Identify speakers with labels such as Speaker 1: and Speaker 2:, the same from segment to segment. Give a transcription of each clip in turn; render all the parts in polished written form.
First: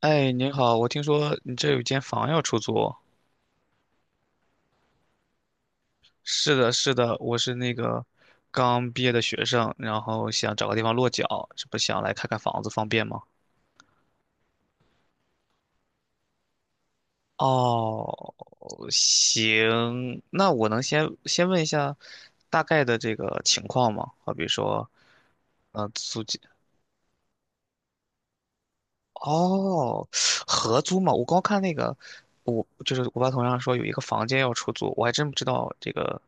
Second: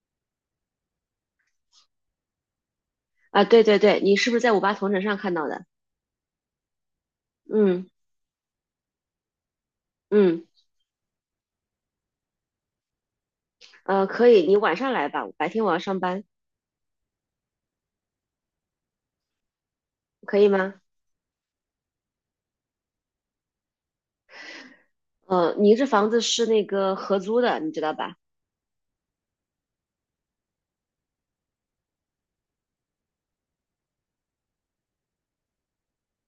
Speaker 1: 哎，您好，我听说你这有间房要出租。
Speaker 2: 啊，对对对，你是不是在五八同城上看到的？
Speaker 1: 是的，是的，我是那
Speaker 2: 嗯
Speaker 1: 个刚毕业的学生，然后
Speaker 2: 嗯，
Speaker 1: 想找个地方落脚，这不想来看看房子，方便吗？
Speaker 2: 可以，你晚上来吧，白天我要上班，
Speaker 1: 哦，行，
Speaker 2: 可以
Speaker 1: 那我
Speaker 2: 吗？
Speaker 1: 能先问一下大概的这个情况吗？好比说，
Speaker 2: 你这房子
Speaker 1: 租金，
Speaker 2: 是那个合租的，你知道吧？
Speaker 1: 哦，合租嘛，我光看那个，我就是我爸同样说有一个房间要出租，我还真不知道这个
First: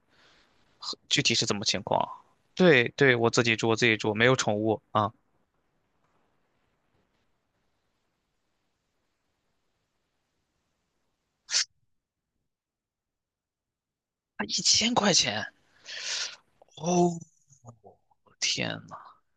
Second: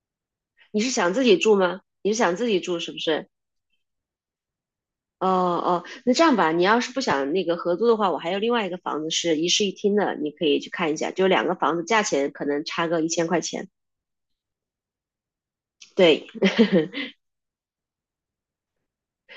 Speaker 2: 你是想
Speaker 1: 具
Speaker 2: 自
Speaker 1: 体
Speaker 2: 己
Speaker 1: 是
Speaker 2: 住
Speaker 1: 怎么
Speaker 2: 吗？
Speaker 1: 情况啊？
Speaker 2: 你是想自己住
Speaker 1: 对
Speaker 2: 是不
Speaker 1: 对，
Speaker 2: 是？
Speaker 1: 我自己住，我自己住，没有宠物啊。
Speaker 2: 哦哦，那这样吧，你要是不想那个合租的话，我还有另外一个房子是一室一厅的，你可以去看一下，就两个房子价钱可能差个1000块钱。
Speaker 1: 啊，1000块钱！
Speaker 2: 对，
Speaker 1: 哦，天呐，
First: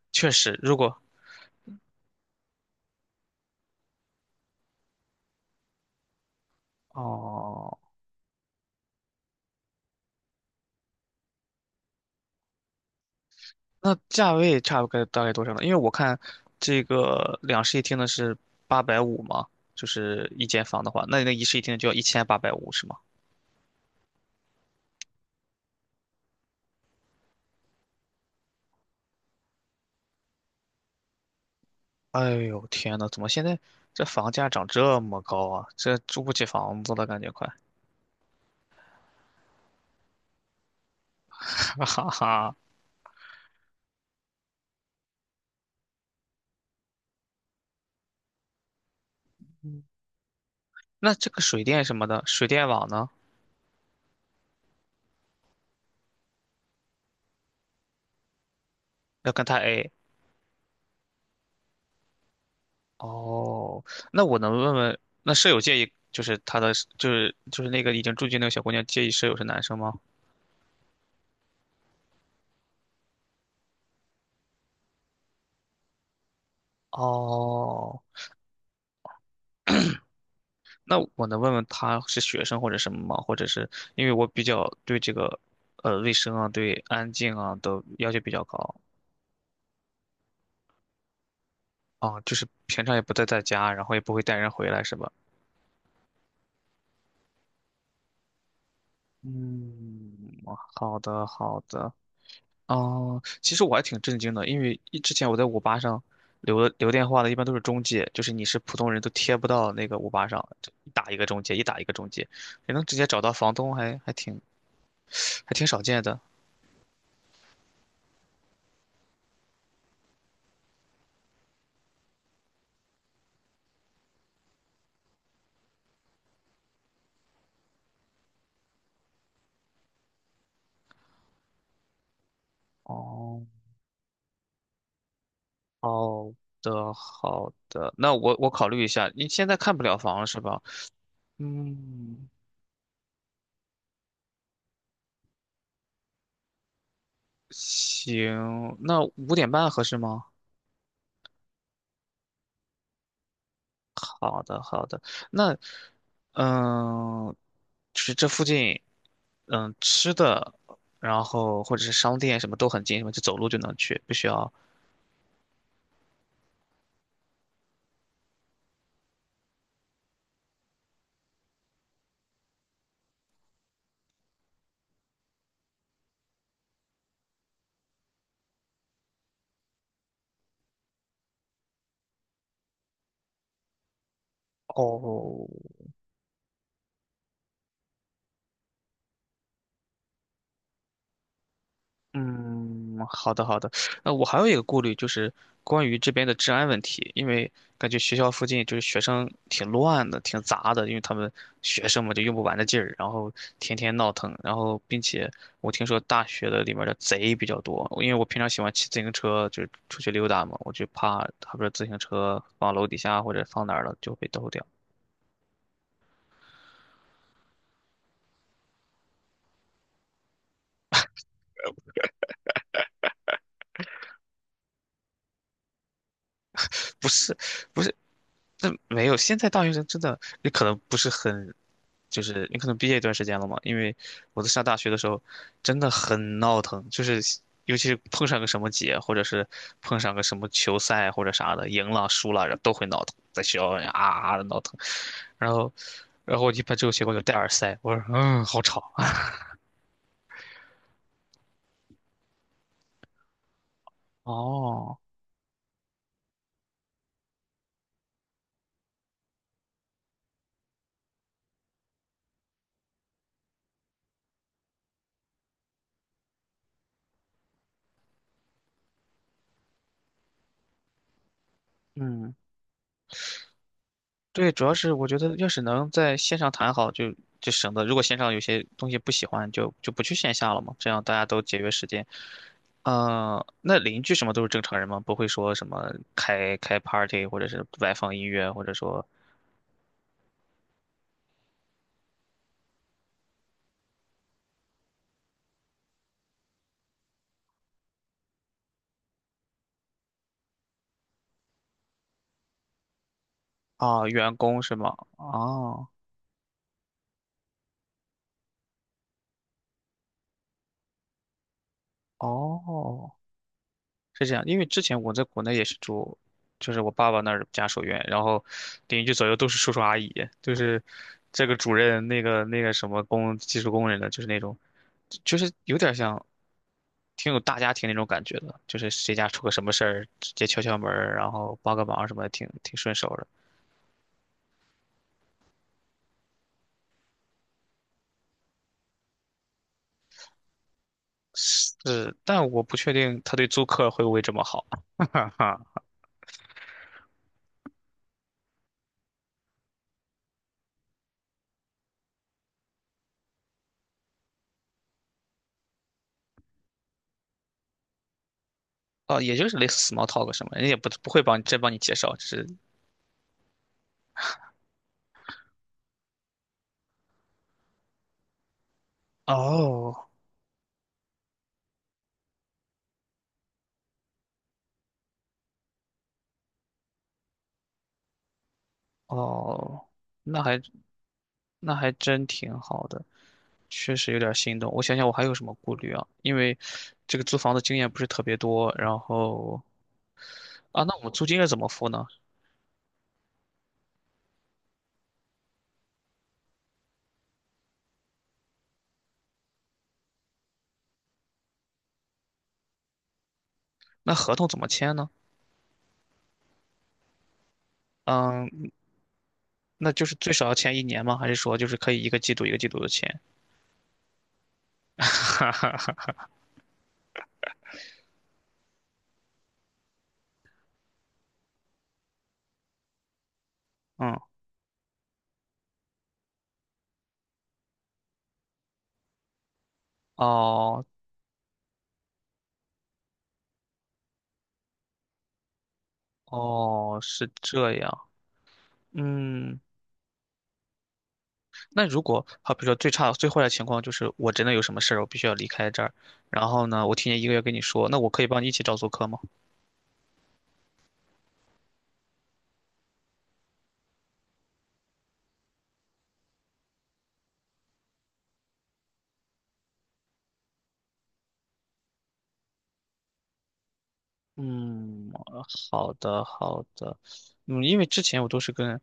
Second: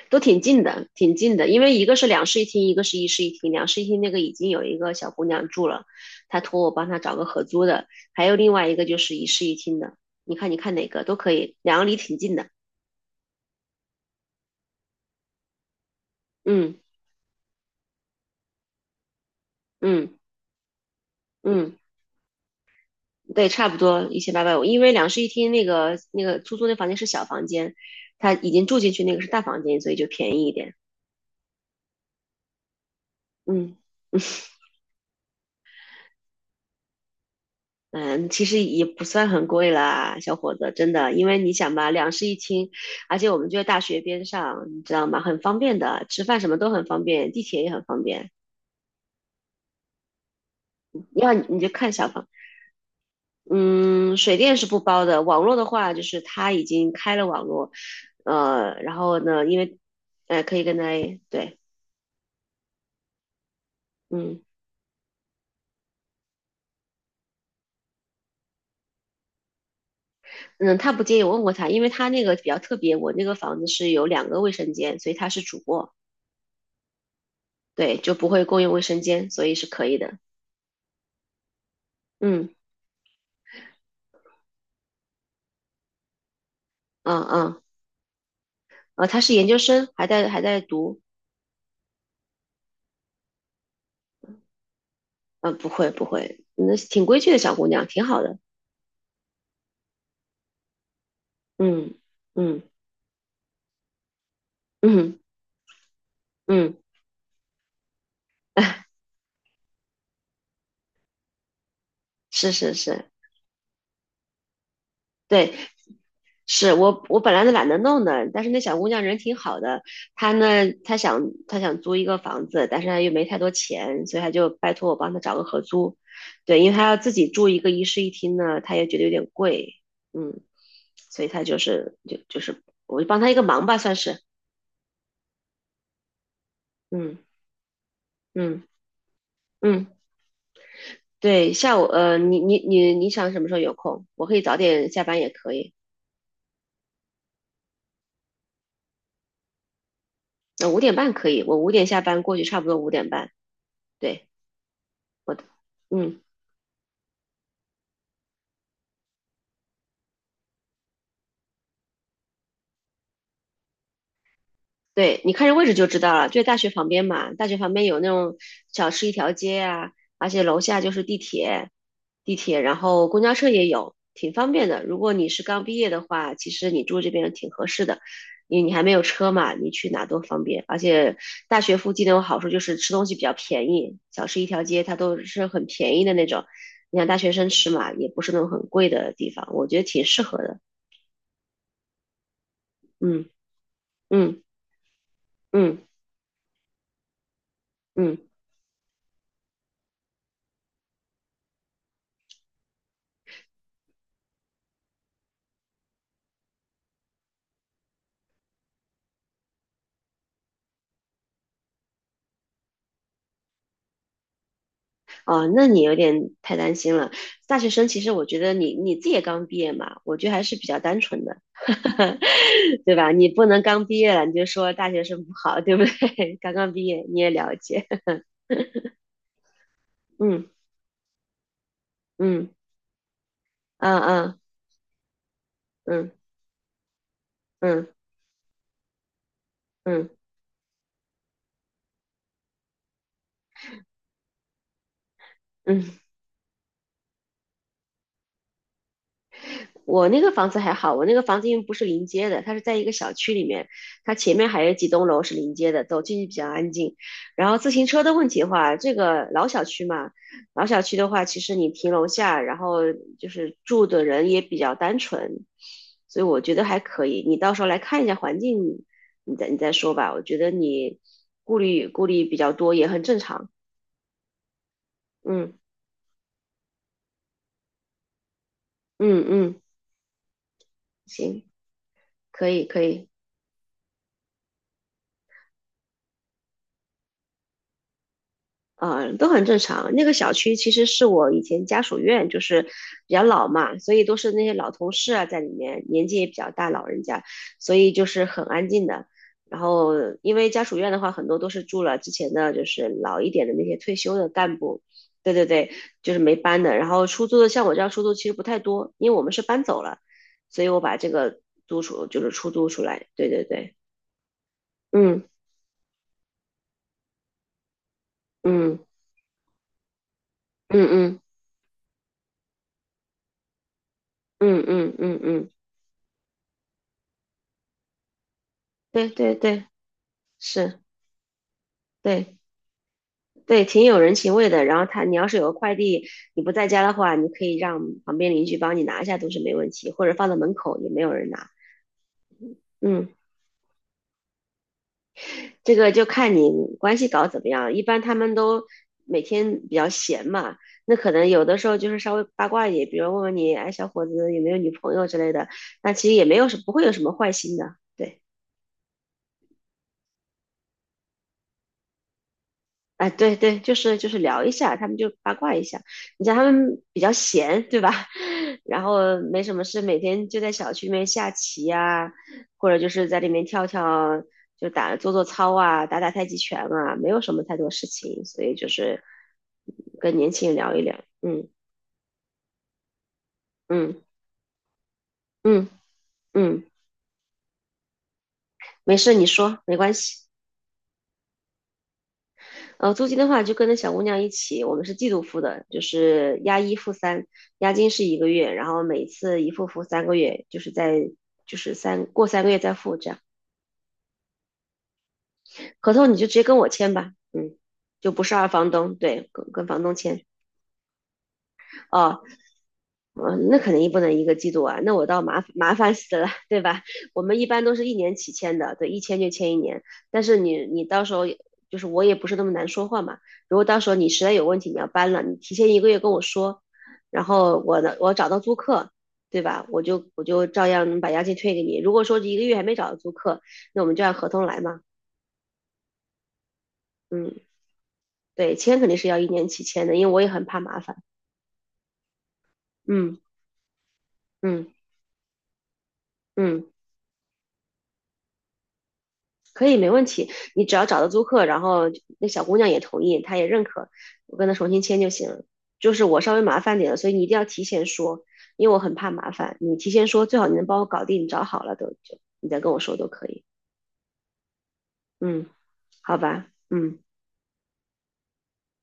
Speaker 2: 都
Speaker 1: 确
Speaker 2: 挺
Speaker 1: 实，
Speaker 2: 近
Speaker 1: 如
Speaker 2: 的，
Speaker 1: 果
Speaker 2: 挺近的，因为一个是两室一厅，一个是一室一厅。两室一厅那个已经有一个小姑娘住了，她托我帮她找个合租
Speaker 1: 哦，
Speaker 2: 的，还有另外一个就是一室一厅的。你看，你看哪个都可以，两个离挺近的。
Speaker 1: 那价位差不多大概多少呢？因为我看
Speaker 2: 嗯
Speaker 1: 这个两室一厅的是八百五嘛，就
Speaker 2: 嗯
Speaker 1: 是一间房的话，那你那一室一厅
Speaker 2: 嗯，
Speaker 1: 的就要1850是吗？
Speaker 2: 对，差不多1850。因为两室一厅那个出租那房间是小房间，她已经住进去那个是大房间，所以就便宜一点。
Speaker 1: 哎呦，天呐，怎么现在
Speaker 2: 嗯
Speaker 1: 这
Speaker 2: 嗯
Speaker 1: 房价涨这么高啊？这住不起房子了，感觉快。
Speaker 2: 嗯，其实也不算很贵啦，小伙子，真的，因为你想
Speaker 1: 哈
Speaker 2: 吧，
Speaker 1: 哈
Speaker 2: 两室一
Speaker 1: 哈。
Speaker 2: 厅，而且我们就在大学边上，你知道吗？很方便的，吃饭什么都很方便，地铁也很方便。
Speaker 1: 那这
Speaker 2: 要
Speaker 1: 个
Speaker 2: 你你
Speaker 1: 水
Speaker 2: 就
Speaker 1: 电
Speaker 2: 看
Speaker 1: 什么
Speaker 2: 小
Speaker 1: 的，
Speaker 2: 房，
Speaker 1: 水电网呢？
Speaker 2: 嗯，水电是不包的，网络的话就是他已经开了网络，呃，然后
Speaker 1: 要
Speaker 2: 呢，
Speaker 1: 跟
Speaker 2: 因
Speaker 1: 他
Speaker 2: 为，
Speaker 1: A。
Speaker 2: 呃，可以跟他，对，
Speaker 1: 哦，那我
Speaker 2: 嗯
Speaker 1: 能问问，那舍友介意就是他的，就是那个已经住进那个小姑娘介意舍友是男生吗？
Speaker 2: 嗯，他不介意，我问过他，因为他那个比较特别，我那个房子是有两个卫生间，所以他是主卧，对，
Speaker 1: 哦，
Speaker 2: 就不会共用卫生间，所以是可以的，
Speaker 1: 那我能问问他是学
Speaker 2: 嗯。
Speaker 1: 生或者什么吗？或者是因为我比较对这个，卫生啊，对安
Speaker 2: 嗯
Speaker 1: 静啊
Speaker 2: 嗯，
Speaker 1: 都要求比较高
Speaker 2: 她是研究生，还在读，
Speaker 1: 啊，就是平常也不在家，然后也不会带人回来，是吧？
Speaker 2: 嗯，不会不会，那挺规矩的小姑娘，挺好的，
Speaker 1: 嗯，好的好的。
Speaker 2: 嗯嗯
Speaker 1: 哦，其实我还挺震惊的，因为之
Speaker 2: 嗯
Speaker 1: 前我在五八上留
Speaker 2: 嗯，
Speaker 1: 留电话的，一般都是中介，就是你 是普
Speaker 2: 哎，
Speaker 1: 通人都贴不到那个五八上，就一打一个中介，一打一个中介，
Speaker 2: 是是
Speaker 1: 也能直接
Speaker 2: 是，
Speaker 1: 找到房东还，还挺
Speaker 2: 对，
Speaker 1: 还挺少见的。
Speaker 2: 是我本来都懒得弄的，但是那小姑娘人挺好的，她呢，她想她想租一个房子，但是她又没太多钱，所以她就拜托我帮她找个合租，对，因为她要自己住一个一室一厅呢，她也觉得有点贵，嗯，所以她就是我就帮她一个
Speaker 1: 哦，
Speaker 2: 忙吧，算是，
Speaker 1: 好的
Speaker 2: 嗯
Speaker 1: 好的，那我
Speaker 2: 嗯。
Speaker 1: 考虑一下，你现在看不
Speaker 2: 嗯，
Speaker 1: 了房了是吧？
Speaker 2: 对，下午，
Speaker 1: 嗯，
Speaker 2: 你想什么时候有空？我可以早点下班也可以，
Speaker 1: 行，那5点半合适吗？
Speaker 2: 那五点半可以，我五点下班过去，差不多五点半。对，
Speaker 1: 好的，好的。
Speaker 2: 我的，
Speaker 1: 那，
Speaker 2: 嗯。
Speaker 1: 嗯，就是这附近，吃的，然后或者是商店什么都很近，什么就走路就能去，不需要。
Speaker 2: 对，你看这位置就知道了，就在大学旁边嘛。大学旁边有那种小吃一条街啊，而且楼下就是地铁，地铁，然后公交车也有，挺方便的。如果你是刚毕业的话，其实你住这边挺合适的，因为你还没有车嘛，你去哪都方便。而且大学附近那种好处就是吃东西比较便宜，小吃一条街它都是
Speaker 1: 哦，
Speaker 2: 很便宜的那种。你像大学生吃嘛，也不是那种很贵的地方，我觉得挺适合的。
Speaker 1: 嗯，
Speaker 2: 嗯
Speaker 1: 好的好的。那我还
Speaker 2: 嗯
Speaker 1: 有一个顾虑就是
Speaker 2: 嗯
Speaker 1: 关于这边的治安问题，因为感觉学
Speaker 2: 嗯。
Speaker 1: 校附近就是学生挺乱的，挺杂的，因为他们学生嘛就用不完的劲儿，然后天天闹腾，然后并且我听说大学的里面的贼比较多，因为我平常喜欢骑自行车，就是出去溜达嘛，我就怕他不是自行车放楼底下或者放哪儿了就被偷掉。
Speaker 2: 哦，那你有点太担心了。大学生其实我觉得你你自己也刚毕业嘛，我觉得还是比较单纯的，对吧？你不能刚毕业了你就说大学生不好，对不对？刚刚毕业
Speaker 1: 不
Speaker 2: 你也
Speaker 1: 是
Speaker 2: 了
Speaker 1: 不
Speaker 2: 解，
Speaker 1: 是，那没有，现在大学生真的，
Speaker 2: 嗯
Speaker 1: 你可能不是很，就是
Speaker 2: 嗯
Speaker 1: 你可能毕业一段时间了嘛。因
Speaker 2: 嗯
Speaker 1: 为
Speaker 2: 嗯
Speaker 1: 我在上大学的时候，真的
Speaker 2: 嗯
Speaker 1: 很闹腾，就是尤
Speaker 2: 嗯
Speaker 1: 其是碰上个什么节，或者是碰
Speaker 2: 嗯嗯。
Speaker 1: 上
Speaker 2: 嗯
Speaker 1: 个什么球赛或者啥的，赢了输了，然后都会闹腾，在学校里啊啊的闹腾。然后，
Speaker 2: 嗯，
Speaker 1: 然后我一般这种情况就戴耳塞，我说嗯，好吵。
Speaker 2: 我那个房子还好，我那个房子因为不是临街的，它是在一个小区里面，它前面还有几
Speaker 1: 哦，
Speaker 2: 栋楼是临街的，走进去比较安静。然后自行车的问题的话，这个老小区嘛，老小区的话，其实你停楼下，然后就是住的人也比较单纯，所以我觉得还可以。你到时候来看一下环境，你再说吧。我觉得你顾虑
Speaker 1: 嗯。
Speaker 2: 比较多也很正常。
Speaker 1: 对，主要是我觉得要
Speaker 2: 嗯
Speaker 1: 是能在线上谈好就省得如果线上有些东西不
Speaker 2: 嗯
Speaker 1: 喜欢
Speaker 2: 嗯，
Speaker 1: 就不去线下了嘛，这样大家都
Speaker 2: 行，
Speaker 1: 节约时间。
Speaker 2: 可以可以。
Speaker 1: 嗯，那邻居什么都是正常人吗？不会说什么开 party 或者是外放音乐，或者说
Speaker 2: 都很正常。那个小区其实是我以前家属院，就是比较老嘛，所以都是那些老同事啊在里面，年纪也比较大，老人家，所以就是很安静的。然后，因为家属院的话，很多都是住了之前的就是老一点的那些退
Speaker 1: 啊
Speaker 2: 休的
Speaker 1: 员
Speaker 2: 干
Speaker 1: 工是
Speaker 2: 部，
Speaker 1: 吗？
Speaker 2: 对对对，
Speaker 1: 啊，
Speaker 2: 就是没搬的。然后出租的，像我这样出租其实不太多，因为我们是搬走了，所以我把这个租出就是出租出来，
Speaker 1: 哦
Speaker 2: 对对对，
Speaker 1: 是这样，因为之前我
Speaker 2: 嗯
Speaker 1: 在国内也是住，就是我爸爸那儿家属院，然后
Speaker 2: 嗯
Speaker 1: 邻居左右都是叔叔阿姨，就
Speaker 2: 嗯
Speaker 1: 是
Speaker 2: 嗯
Speaker 1: 这个主任，那个什么工技术工人的，就是那种，
Speaker 2: 嗯嗯嗯
Speaker 1: 就
Speaker 2: 嗯，
Speaker 1: 是有点像挺有大家庭那种感觉的，就是
Speaker 2: 对
Speaker 1: 谁家
Speaker 2: 对
Speaker 1: 出个什
Speaker 2: 对，
Speaker 1: 么事儿，直接敲敲
Speaker 2: 是。
Speaker 1: 门儿然后帮个忙什么的，
Speaker 2: 对
Speaker 1: 挺顺手的。
Speaker 2: 对，挺有人情味的。然后他，你要是有个快递，你不在家的话，你可以让旁边邻居帮你拿一下，都是没问题，或者放在门口也没有人拿。
Speaker 1: 是，但我不确
Speaker 2: 嗯，
Speaker 1: 定他对租客会不会这么好。哈
Speaker 2: 这
Speaker 1: 哈，
Speaker 2: 个就看你关系搞怎么样。一般他们都每天比较闲嘛，那可能有的时候就是稍微八卦一点，比如问问你，哎，小伙子有没有女朋友之类的，那其实也没有什不会有什么坏心的。对。
Speaker 1: 哦，也就是类似 small talk 什么，人家也不会帮你真帮你介绍，只是
Speaker 2: 哎，对对，就是聊一下，他们就八卦一下。你像他们比较闲，对吧？然后没什么事，每
Speaker 1: 哦
Speaker 2: 天就在小区里面下棋呀、或者就是在里面跳跳，做做操啊，打打太极拳啊，没有什么太多事情，所以就是
Speaker 1: 哦，
Speaker 2: 跟年
Speaker 1: 那
Speaker 2: 轻人
Speaker 1: 还
Speaker 2: 聊一聊。嗯
Speaker 1: 那还真挺好的，确
Speaker 2: 嗯
Speaker 1: 实有点心动。我想想，我还有什么
Speaker 2: 嗯嗯
Speaker 1: 顾虑啊？因为
Speaker 2: 嗯，
Speaker 1: 这个租房的经验不是特别多，
Speaker 2: 没
Speaker 1: 然
Speaker 2: 事，你说
Speaker 1: 后
Speaker 2: 没关系。
Speaker 1: 啊，那我们租金要怎么付呢？
Speaker 2: 租金的话就跟着小姑娘一起，我们是季度付的，就是押一付三，押金是一个月，然后每次一付三个月，就是在就是三过三个月再付这样。
Speaker 1: 那合同怎么签呢？
Speaker 2: 合同你就直接跟我签吧，嗯，就不是二
Speaker 1: 嗯，
Speaker 2: 房东，对，跟房
Speaker 1: 那
Speaker 2: 东
Speaker 1: 就是
Speaker 2: 签。
Speaker 1: 最少要签1年吗？还是说就是可以一个
Speaker 2: 哦，
Speaker 1: 季度一个季度的签？
Speaker 2: 嗯，那肯定不能一个季度啊，那我倒麻烦死了，对吧？我们一般都是一年起签的，对，一签就签一年。但是你你到时候也就是我也不是那么难说话嘛，如果到时候你
Speaker 1: 嗯，
Speaker 2: 实在有问题你要搬了，你提前一个月跟我说，然后我的我找到租客，对吧？我就照
Speaker 1: 哦
Speaker 2: 样把押金退给你。如果说一个月还没找到租客，那我们就按合同来嘛。
Speaker 1: 哦，是
Speaker 2: 嗯，
Speaker 1: 这样。
Speaker 2: 对，签肯定是要一年
Speaker 1: 嗯，
Speaker 2: 起签的，因为我也很怕麻烦。
Speaker 1: 那如果好，比如说最差
Speaker 2: 嗯
Speaker 1: 最坏的情况就是我真的有
Speaker 2: 嗯
Speaker 1: 什么事儿，我必须要离开这儿，然
Speaker 2: 嗯。
Speaker 1: 后呢，我提前1个月跟你说，那我可以帮你一起找租客吗？
Speaker 2: 可以，没问题。你只要找到租客，然后那小姑娘也同意，她也认可，我跟她重新签就行了。就是我稍微麻烦点了，所以你一定要提前说，因为我很怕麻烦。你提前说，最好你能帮我搞定，你找好了都就你再跟我说都可以。
Speaker 1: 嗯，
Speaker 2: 嗯，
Speaker 1: 好
Speaker 2: 好
Speaker 1: 的
Speaker 2: 吧，
Speaker 1: 好的，
Speaker 2: 嗯
Speaker 1: 嗯，因为之前我都是跟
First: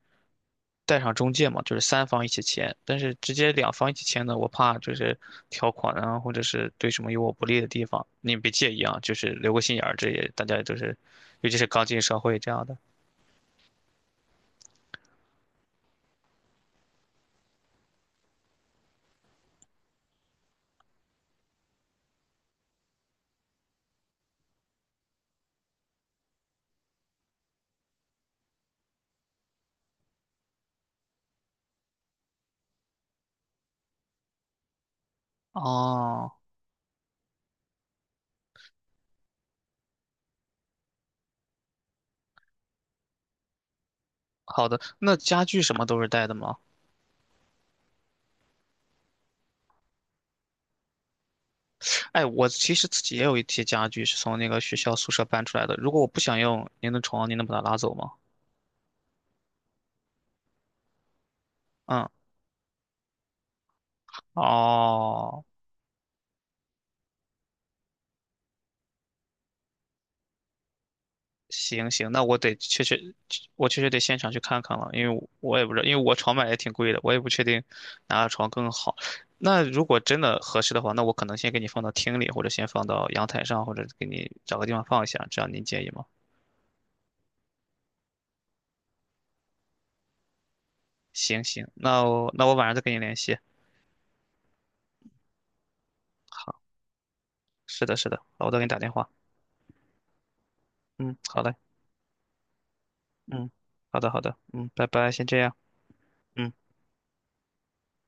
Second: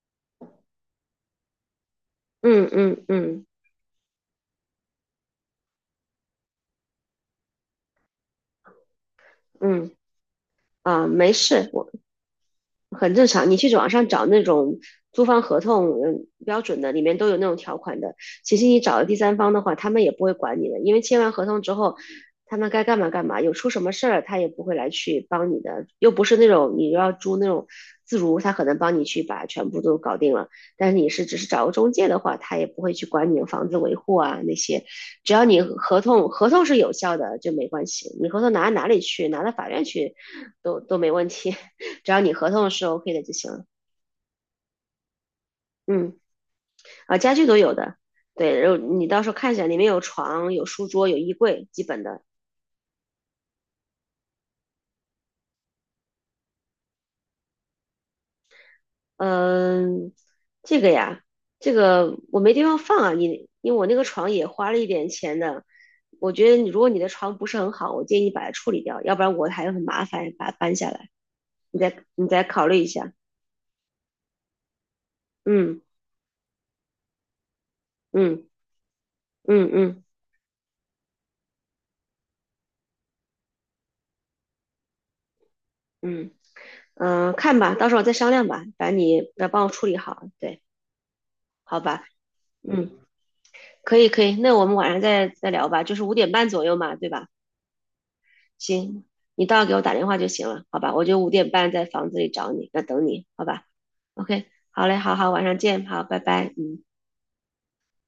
Speaker 1: 带上中介嘛，就是三方一起
Speaker 2: 嗯
Speaker 1: 签，但
Speaker 2: 嗯
Speaker 1: 是直
Speaker 2: 嗯
Speaker 1: 接两方一起签呢，我怕就是条款啊，或者是对什么有我不利的地方，你别介意啊，就是留个心眼
Speaker 2: 嗯，
Speaker 1: 儿，这也大家也都是，
Speaker 2: 啊，没
Speaker 1: 尤其是
Speaker 2: 事，
Speaker 1: 刚进社会这样的。
Speaker 2: 很正常。你去网上找那种租房合同，嗯，标准的里面都有那种条款的。其实你找了第三方的话，他们也不会管你的，因为签完合同之后，他们该干嘛干嘛，有出什么事儿他也不会来去帮你的，又不是那种你要租那种自如，他可能帮你去把全部都搞定了。但是你是只是找个中介的话，他也不会去管你的房子维护啊那些，只要你合同
Speaker 1: 哦，
Speaker 2: 合同是有效的就没关系，你合同拿到哪里去，拿到法院去都没问题。只要你合同是 OK 的就行了。
Speaker 1: 好的，那家具什么都是
Speaker 2: 嗯，
Speaker 1: 带的吗？
Speaker 2: 啊，家具都有的，对，然后你到时候看一下，里面有床、有书桌、有衣柜，基本的。
Speaker 1: 哎，我其实自己也有一些家具是从那个学校宿舍搬出来的，如果我不想用，您的床，您能把它拉走吗？
Speaker 2: 嗯，这个呀，这
Speaker 1: 嗯，
Speaker 2: 个我没地方放啊，你因为我那个床也花了一点钱
Speaker 1: 哦。
Speaker 2: 的。我觉得你如果你的床不是很好，我建议你把它处理掉，要不然我还很麻烦把它搬下来。你
Speaker 1: 行
Speaker 2: 再
Speaker 1: 行，那
Speaker 2: 你
Speaker 1: 我
Speaker 2: 再
Speaker 1: 得
Speaker 2: 考虑
Speaker 1: 确
Speaker 2: 一下。
Speaker 1: 实，我确实得现场去看看了，因为我也不知
Speaker 2: 嗯
Speaker 1: 道，因为我床买也挺贵的，我也不确定哪个
Speaker 2: 嗯
Speaker 1: 床更好。那
Speaker 2: 嗯
Speaker 1: 如果
Speaker 2: 嗯
Speaker 1: 真的合适的话，那我可能先给你放到厅里，或者先放到阳台上，或者给你找个地方放一下，这样您介意吗？
Speaker 2: 嗯嗯，看吧，到时候再商量吧。反正你要帮我处理好，对，
Speaker 1: 行行，
Speaker 2: 好
Speaker 1: 那
Speaker 2: 吧，
Speaker 1: 我那我晚上再
Speaker 2: 嗯。
Speaker 1: 跟你联系。
Speaker 2: 可以可以，那我们晚上再聊吧，就是五点半
Speaker 1: 好，
Speaker 2: 左右嘛，对吧？
Speaker 1: 是的，是的，好，我再给你打电
Speaker 2: 行，
Speaker 1: 话。
Speaker 2: 你到时候给我打电话就行了，好吧？我
Speaker 1: 嗯，
Speaker 2: 就五
Speaker 1: 好
Speaker 2: 点
Speaker 1: 嘞，
Speaker 2: 半在房子里找你，那等你，好
Speaker 1: 嗯，
Speaker 2: 吧
Speaker 1: 好的，好的，
Speaker 2: ？OK，
Speaker 1: 嗯，
Speaker 2: 好
Speaker 1: 拜
Speaker 2: 嘞，
Speaker 1: 拜，
Speaker 2: 好
Speaker 1: 先
Speaker 2: 好，
Speaker 1: 这
Speaker 2: 晚
Speaker 1: 样。
Speaker 2: 上见，好，拜
Speaker 1: 嗯。
Speaker 2: 拜，嗯。